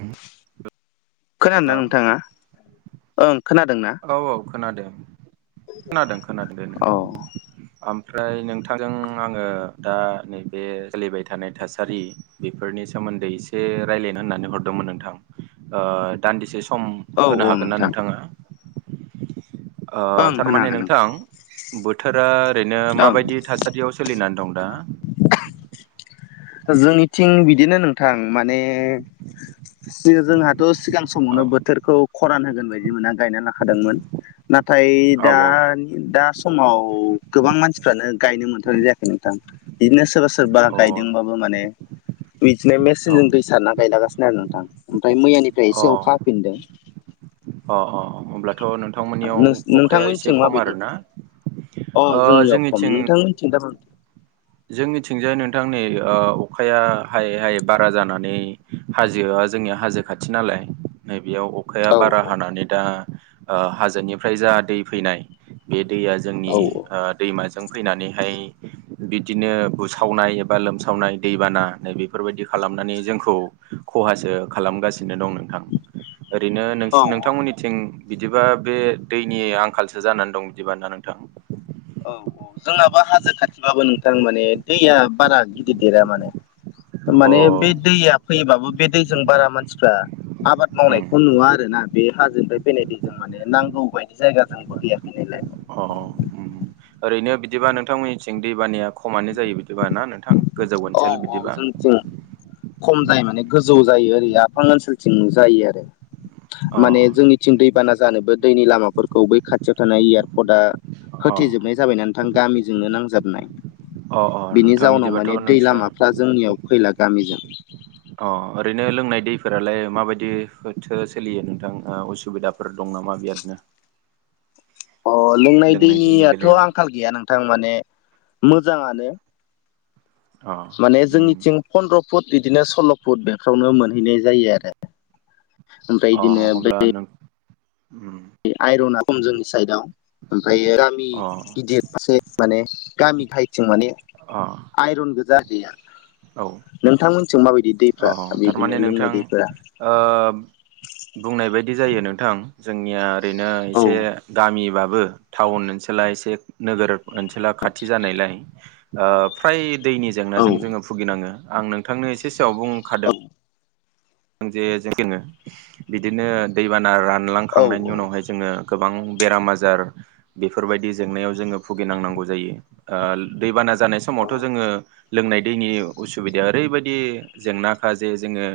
Hello खोनादों ना नोंथाङा ओं खोनादोंना? औ औ खोनादों खोनादों खोनादों दे नों औ आमफ्राय नोंथांजों आङो दा नैबे सोलिबाय थानाय थासारि बेफोरनि सोमोन्दै एसे रायलायनो होननानै हरदोंमोन नोंथां ओ दान्दिसे सम औ होनो औ हागोन ना नोंथां नोंथाङा ओ ओं होनो थारमाने हागोन नोंथां बोथोरा ओरैनो नोंथां ओं माबायदि थासारियाव सोलिनानै दं दा? जोंनिथिं बिदिनो नोंथां माने सो जोंहाथ' सिगां औ समावनो बोथोरखौ खरान होगोन बायदि मोनना गायना लाखादोंमोन नाथाय औ दा दा समाव गोबां मानसिफ्रानो गायनो मोनथावनाय जायाखै नोंथां बिदिनो सोरबा सो सोरबा औ गायदोंबाबो माने बिदिनो अ औ मेसिनजों दै सारना गायलागासि आरो नोंथां ओमफ्राय मैयानिफ्राय अ एसे अखा हाफिनदों। अ अ होमब्लाथ' नों थांमोननियाव अखाया नोंथांमोननिथिं एसे खम माबायदि आरोना अ ओह जोंनियाव खम जोंनिथिं [unintelligible] जोंनिथिंजाय नोंथां नै ओ अखाया हायै हायै बारा जानानै हाजोआ जोंनिया हाजो खाथि नालाय नैबेयाव अखाया औ बारा हानानै दा हाजोनिफ्राय जा दै फैनाय बे दैया जोंनि औ दैमाजों फैनानैहाय बिदिनो बुसावनाय एबा लोमसावनाय दैबाना नै बेफोरबायदि खालामनानै जोंखौ खहासो खालामगासिनो दं नोंथां ओरैनो औ नोंसि नोंथांमोननिथिं बिदिबा बे दैनि आंखालसो जानानै दं बिदिबा नोंथां औ औ जोंहाबो हाजो खाथिबाबो नोंथां माने दैया बारा गिदिर देरा माने अ माने बे दैया फैयोबाबो बे दैजों बारा मानसिफ्रा आबाद उम मावनायखौ नुवा आरोोना बे हाजोनिफ्राय फैनाय दै जों माने नांगौ बायदि जायगाजों [unintelligible] अ औ ओरैनो बिदिबा नोंथांमोननिथिं दैबानाया खमानो जायो बिदिबा ना नोंथां गोजौ औ ओनसोल बिदिबा जोंनिथिं खम जायो माने गोजौ जायो ओरै आफां ओनसोलथिं जायो आरो अ माने जोंनि थिं दैबाना जानोबो दैनि लामाफोरखौ बै खाथियाव थानाय एयारपर्टआ होथेजोबनाय जाबाय ना नोंथां गामिजोंनो नांजाबनाय अ अ बिनि नोंथां जाउनाव बिदिबाथ' माने नोंस्रा दा जोंनियाव फैला गामिजों अ ओरैनो लोंनाय दैफोरालाय माबायदिथो सोलियो नोंथां असुबिदा फोर दं नामा बिबादनो अ लोंनाय दैनि दैयाथ' बेलायाव आंखाल गैया नोंथां माने मोजाङानो अ माने उम जोंनिथिं फन्द्र' फुट बिदिनो सल्ल' फुट बेफ्रावनो मोनहैनाय जायो आरो ओमफ्राय अ बिदिनो अब्ला बे नों उम आइरना खम जोंनि साइदआव ओमफ्राय गामि अ गिदिर ससे माने गामि गाहायथिं माने अ आइरन गोजा दैया औ नोंथांमोनथिं माबायदि अ दैफ्रा बिदिनो थारमाने लोंनाय नोंथां दैफोरा बुंनाय बायदि जायो नोंथां जोंनिया ओरैनो औ एसे गामिबाबो टाउन ओनसोला एसे नोगोर ओनसोला खाथि जानायलाय फ्राय दैनि औ जेंनाजों जोङो भुगिनाङो आं नोंथांनो एसे सिगाङाव बुंखादों औ जों जे जोङो बिदिनो दैबाना औ रानलांखांनायनि उनावहाय जोङो गोबां बेराम आजार बेफोरबायदि जेंनायाव जोङो भुगिनांनांगौ जायो दैबाना जानाय समावथ' औ जोङो लोंनाय दैनि उसुबिदाया ओरैबायदि जेंनाखा जे जोङो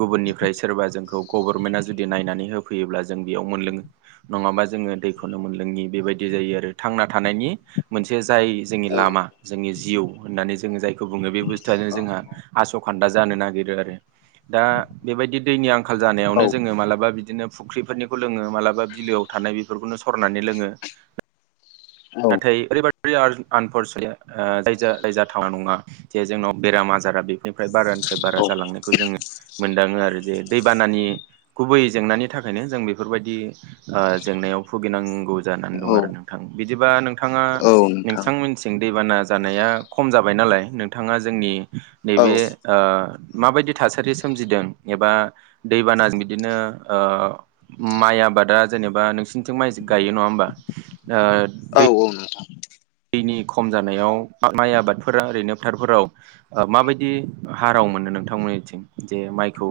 गुबुननिफ्राय सोरबा जोंखौ गभर्नमेन्टआ जुदि नायनानै होफैयोब्ला जों बेयाव मोनलोङो नङाबा जोंङो दैखौनो मोनलोङि बेबायदि जायो आरो थांना थानायनि मोनसे जाय जोंनि औ लामा जोंनि जिउ होननानै जोंङो जायखौ बुङो बे बुस्थुआनो जोंहा आस' खान्दा जानो नागिरो आरो दा बेबायदि दैनि आंखाल जानायावनो जोङो मालाबा बिदिनो फुख्रिफोरनिखौ लोंङो मालाबा बिलोआव थानाय बेफोरखौनो सरनानै लोंङो। औ नाथाय ओरैबादि आनफरसुनेट दायजा जायजा थावना नङा। जे जोंनाव बेराम आजारा बेफोरनिफ्राय बारानिफ्राय बारा जालांनो। खौ जोंङो मोनदाङो आरो जे दैबानानि गुबै जेंनानि थाखायनो जों बेफोरबायदि जेंनायाव भुगिनांगौ जानानै दं औ आरो नोंथां बिदिबा नोंथाङा नोंथां। नोंथां मोननिथिं दैबाना जानाया खम जाबाय नालाय नोंथाङा जोंनि औ नैबे माबायदि थासारि सोमजिदों एबा दैबानाजों बिदिनो माइ आबादा जेनेबा नोंसिनिथिं माइ गायो नङा होमबा ओ दै औ औ नोंगौ दैनि खम जानायाव माइ आबादफोरा ओरैनो फोथारफोराव माबायदि हाराव मोनो नोंथांमोननिथिं जे माइखौ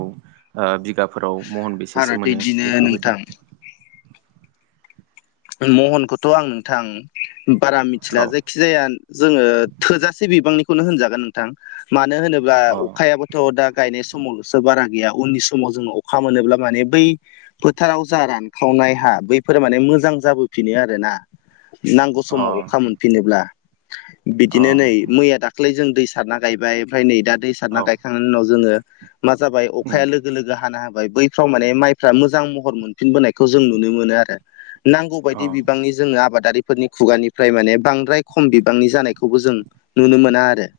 बिगाफोराव महन आरो बेसेसो मोनो बिदिनो बेफोरबायदि नोंथां महनखौथ' आं नोंथां बारा मिथिला औ जाय। जायखि जाया जोंङो थोजासे बिबांनिखौनो होनजागोन नोंथां मानो होनोब्ला अ अखायाबो थ' दा गायनाय समावल'सो बारा गैया उननि समाव जों अखा मोनोब्ला माने बै फोथाराव जा रानखावनाय हा बैफोरो माने मोजां जाबोफिनो आरोना नांगौ अ समाव अखा मोनफिनोब्ला। बिदिनो नै अ मैया दाखालै जों दै सारना गायबाय ओमफ्राय नै दा दै औ गायखांनायनि उनाव जोंङो मा जाबाय उम अखाया लोगो लोगो हानो हाबाय बैफ्राव माने माइफ्रा मोजां महर मोनफिनबोनायखौ जों नुनो मोनो आरो। नांगौ अ बायदि बिबांनि जोंनो आबादारि फोरनि खुगानिफ्राय माने बांद्राय खम बिबांनि जानायखौबो जों नुनो मोना आरो।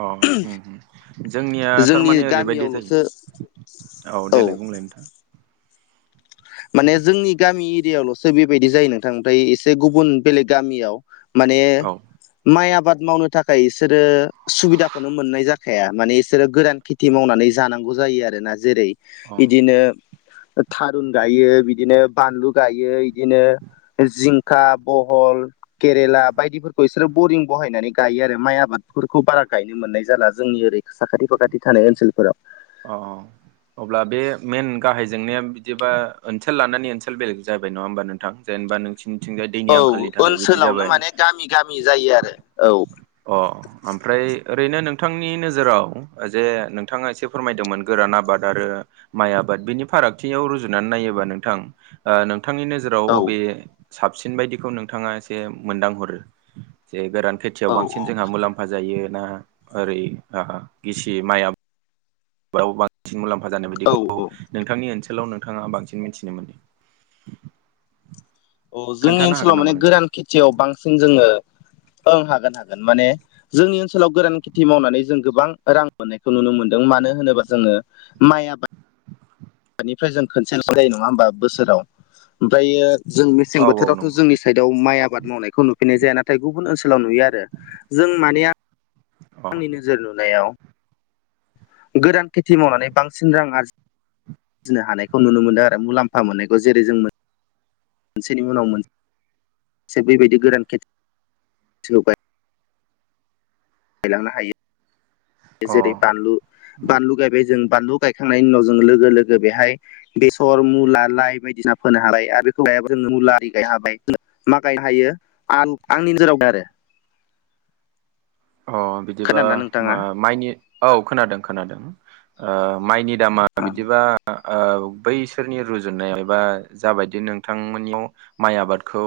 अ उम उम जोंनिया जोंनि थारमाने ओरैबायदि जायो। गामियावल'सो औ देलाय बुंलाय नोंथां। माने जोंनि गामि एरियायावल'सो बेबायदि जायो नोंथां नाथाय एसे गुबुन बेलेग गामियाव माने औ माइ आबाद मावनो थाखाय बिसोरो सुबिदाखौनो मोननाय जाखाया माने बिसोरो गोरान खेथि मावनानै जानांगौ जायो आरोना जेरै अ बिदिनो था बानलु गायो बिदिनो बानलु गायो बिदिनो जिंखा बहल केरेला बायदिफोरखौ बिसोरो बरिं बहायनानै गायो आरो माइ आबादफोरखौ बारा गायनो मोननाय जाला जोंनि ओरै। साखाथि फाखाथि थानाय ओनसोलफोराव। अ। अब्ला बे मेन गाहाय जेंनाया बिदिबा ओनसोल लानानै ओनसोल बेलेग जाबाय नङा होमबा नोंथां। जेनेबा नोंसिनिथिंजाय औ दैनि आंखालनि थाखाय बिदि ओनसोलावनो जाबाय। माने गामि जायो आरो औ अ। ओमफ्राय ओरैनो नोंथांनि नोजोराव जे नोंथाङा एसे फोरमायदोंमोन गोरान आबाद आरो माइ आबाद बिनि फारागथियाव रुजुनानै नायोबा नोंथां नोंथांनिनो जेराव औ अबे साबसिन बायदिखौ नोंथाङा एसे मोन्दां हरो जे गोरान खेथि खेथियाव औ बांसिन जोंहा मुलाम्फा जायोना ओरै ओ गिसि माय बाव बांसिन मुलाम्फा जानाय औ बायदिखौ नोंथांनि ओनसोलाव नोंथाङा बांसिन मिथिनो मोनदों। औ जोंनि खोन्थानो ओनसोलाव हागोन माने नामा नों गोरान खेथियाव बांसिन जोंङो ओं हागोन हागोन माने जोंनि ओनसोलाव गोरान खेथि मावनानै जों गोबां रां मोननायखौ नुनो मोनदों मानो होनोबा जोंङो माय आबाद। हानिफ्राय जों खनसेलसो जायो नङा होमबा बोसोराव ओमफ्रायो जों मेसें औ औ बोथोरावथ' नंगौ जोंनि साइडाव माइ आबाद मावनायखौ नुफिनाय जाया नाथाय गुबुन ओनसोलाव नुयो आरो जों माने अ आंनि नोजोर नुनायाव गोरान खेथि मावनानै बांसिन रां आरजि जिनो हानायखौ नुनो मोनदों आरो मुलाम्फा मोननायखौ जेरै जों मोन मोनसेनि उनाव मोनसे बेबायदि गोरान खेथि सोबाय गायलांनो हायो अ जेरै बानलु उम बानलु गायबाय जों बानलु गायखांनायनि उनाव जोङो लोगो लोगो बेहाय बेसर' मुला 'लाइ बायदिसिना फोनो हाबाय आरो बेखौ लायाबो जों मुला आरि गायनो हाबाय मा गायनो हायो आं आंनि नोजोरावबो आरो अ बिदिबा खोनादोंना नोंथाङा माइनि औ खोनादों खोनादों माइनि दामा बिदिबा ओ बैसोरनि रुजुनायाव एबा जाबायदि नोंथांमोननियाव माइ आबादखौ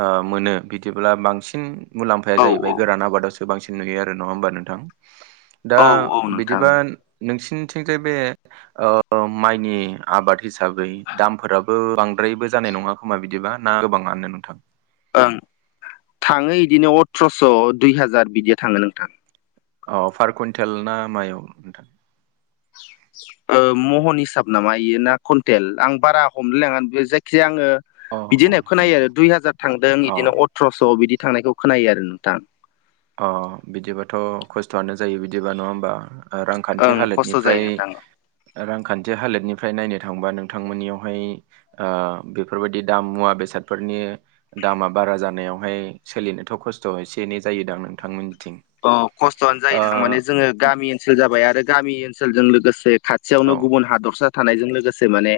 ओ मोनो बिदिब्ला बांसिन मुलाम्फाया औ जाहैबाय गोरान आबादावसो बांसिन नुयो आरो नङा होमबा नोंथां दा औ औ नोंथां बिदिबा नोंसिनिथिंजाय बे ओ माइनि आबाद हिसाबै दामफोराबो बांद्रायबो जानाय नङा खोमा बिदिबा ना गोबाङानो नोंथां ओं थाङो बिदिनो अथ्रस' दुइ हाजार बिदिया थाङो नोंथां अ पार कुइन्टेल ना मायाव नोंथां? ओ महन हिसाब नामा इयो ना कुन्टेल आं बारा हमलायलाङा बे जायखिजाया आङो अ बिदि खोनायो आरो दुइ हाजार थांदों अ बिदिनो अथ्रस' बिदि थांनायखौ खोनायो आरो नोंथां। अ बिदिबाथ' खस्थ'आनो जायो बिदिबा नङा होमबा? ओं रांखान्थि खस्थ' जायो हालोदनिफ्राय नोंथां रांखान्थि हालोदनिफ्राय नायनो थांबा नोंथांमोननियावहाय ओ बेफोरबायदि दाम मुवा बेसादफोरनि दामा बारा जानायावहाय सोलिनोथ' खस्थ' एसे एनै जायोदां नोंथांमोननिथिं अ खस्थ'आनो जायो ओ नोंथां माने जोङो गामि ओनसोल जाबाय आरो गामि ओनसोलजों लोगोसे औ खाथियावनो गुबुन हादरसा थानायजों लोगोसे माने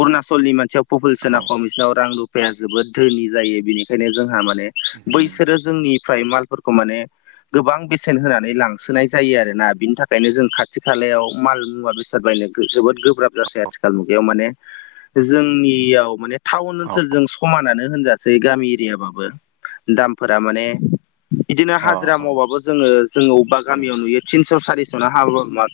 अरुणाचलनि मानसियाव पपुलेसना औ खम बिसिनाव रां रुफाया जोबोद धोनि जायो बिनिखायनो जोंहा माने उम बैसोरो जोंनिफ्राय मालफोरखौ माने गोबां बेसेन होनानै लांसोनाय जायो आरो ना बिनि थाखायनो जों खाथि खालायाव माल मुवा बेसे [unintelligible] जोबोद गोब्राब जासै आथिखाल मुगायाव माने जोंनियाव माने टाउन औ ओनसोलजों समानानो होनजासै गामि एरियाबाबो दामफोरा माने इदिनो अ हाजिरा मावबाबो जोङो जोङो अबेबा उम गामियाव नुयो थिनस' सारिस'नो हाब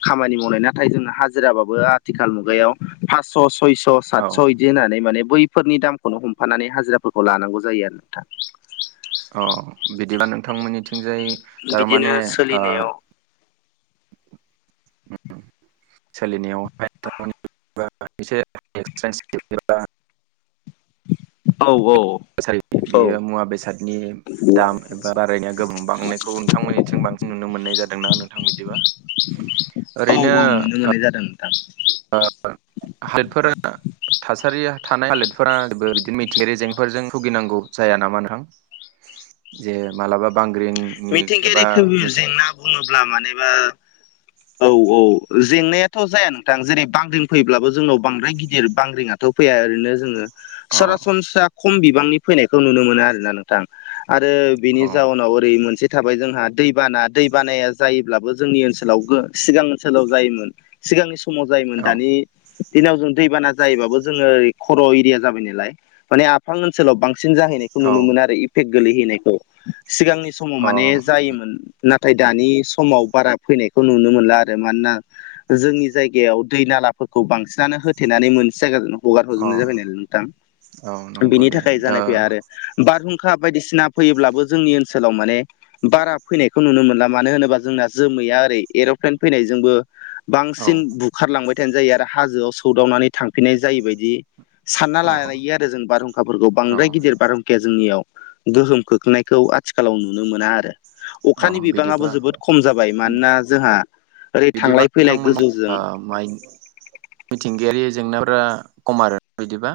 खामानि मावनाय नाथाय जों हा जिराबो आथिखाल मुगायाव फास' सयस' औ सातस' बिदि होननानै माने बैफोरनि दामखौनो हमफानानै हाजिराफोरखौ लानांगौ जायो आरो नोंथां। अ बिदिबा नोंथांमोननिथिंजाय बिदिनो थारमाने ओ सोलिनायाव सोलिनायावहाय [unintelligible] बा एसे एक्सपेन्सिभ एबा औ औ। थासारि औ बेयो मुवा बेसादनि दाम एबा बारायनाया गोबां बांनायखौ नोंथांमोननिथिं बांसिन नुनो मोननाय जादोंना नोंथां बिदिबा औ औ नुनो मोननाय जादों नोंथां। ओ [unintelligible] थासारिया थानाय हालोदफोराेबो बिदिनो मिथिंयायारि जेंनाफोरजों भुगिनांगौ जाया नामा नोंथां? जे मालाबा बांग्रिंनि मिथिंगायारि एबा खैफोद मिथिं जेंना बुङोब्ला मानेबा औ औ जेंनायाथ' जाया नोंथां जेरै बांग्रिं फैयोब्लाबो जोंनाव बांद्राय गिदिर बांग्रिंया थ' फैया ओरैनो जोङो अ सरासनस्रा खम बिबांनि फैनायखौ नुनो मोनो आरोना नों थां आरो अ बिनि जाउनाव ओरै मोन से थाबाय जोंहा दैबाना दैबानाया जायोब्लाबो जोंनि ओनसोलाव गो सिगां ओनसोलाव जायोमोन। सिगांनि समाव जायोमोन औ दानि दिनाव जों दैबाना जायोबाबो जोङो ओरै खर' एरिया जाबाय नालाय माने आफ फां ओनसोलाव बांसिन जाहैनायखौ औ नुनो मोनो आरो इफेक्ट गोलैहैनायखौ सिगांनि समाव माने अ जायोमोन नाथाय दानि समाव बारा फैनायखौ नुनो मोनला आरो मानोना जोंनि जायगायाव दै नालाफोरखौ बांसिनानो होथेनानै मोनसे जायगा हगार अ हरजोबनाय जाबाय नालाय नोंथां औ नंगौ बिनि दे थाखाय दा जानाय फैया आरो बारहुंखा बायदिसिना फैयोब्लाबो जोंनि ओनसोलाव माने बारा फैनायखौ नुनो मोनला मानो होनोबा जोंना जोमैया ओरै एर'प्लेन फैनायजोंबो औ बांसिन बुखारलांबाय थानाय जायो आरो हाजोआव सौदावनानै थांफिननाय जायो बायदि सानना अ लायो आरो जों बारहुंखाफोरखौ औ बांद्राय गिदिर बारहुंखाया जोंनियाव गोहोम खोख्लैनायखौ आथिखालाव नुनो मोना आरो। अ अखानि बिबाङाबो बिदिबा जोबोद खम जाबाय मानोना जोंहा ओरै बिदिबा थांलाय फैलाय नोंथांमोननि गोजौजों माइनि मिथिंगायारि जेंनाफोरा खम आरो बिदिबा?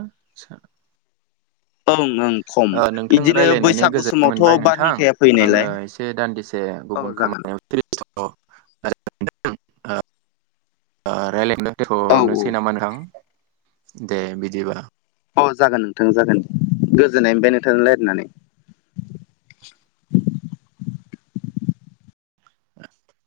ओं ओंं। नोंथां रायज्लायनानै गोजोननाय मोनबाय नोंथां बारहुंखाया आङो फैनायलाय एसे दान्दिसे औ गुबुन जागोन खामानियाव [unintelligible] औ दथ'नोसै नामा नोंथां दे बिदिबा औ जागोन नोंथां जागोन गोजोननाय मोनफ्राय नोंथांजों राय्लायनानै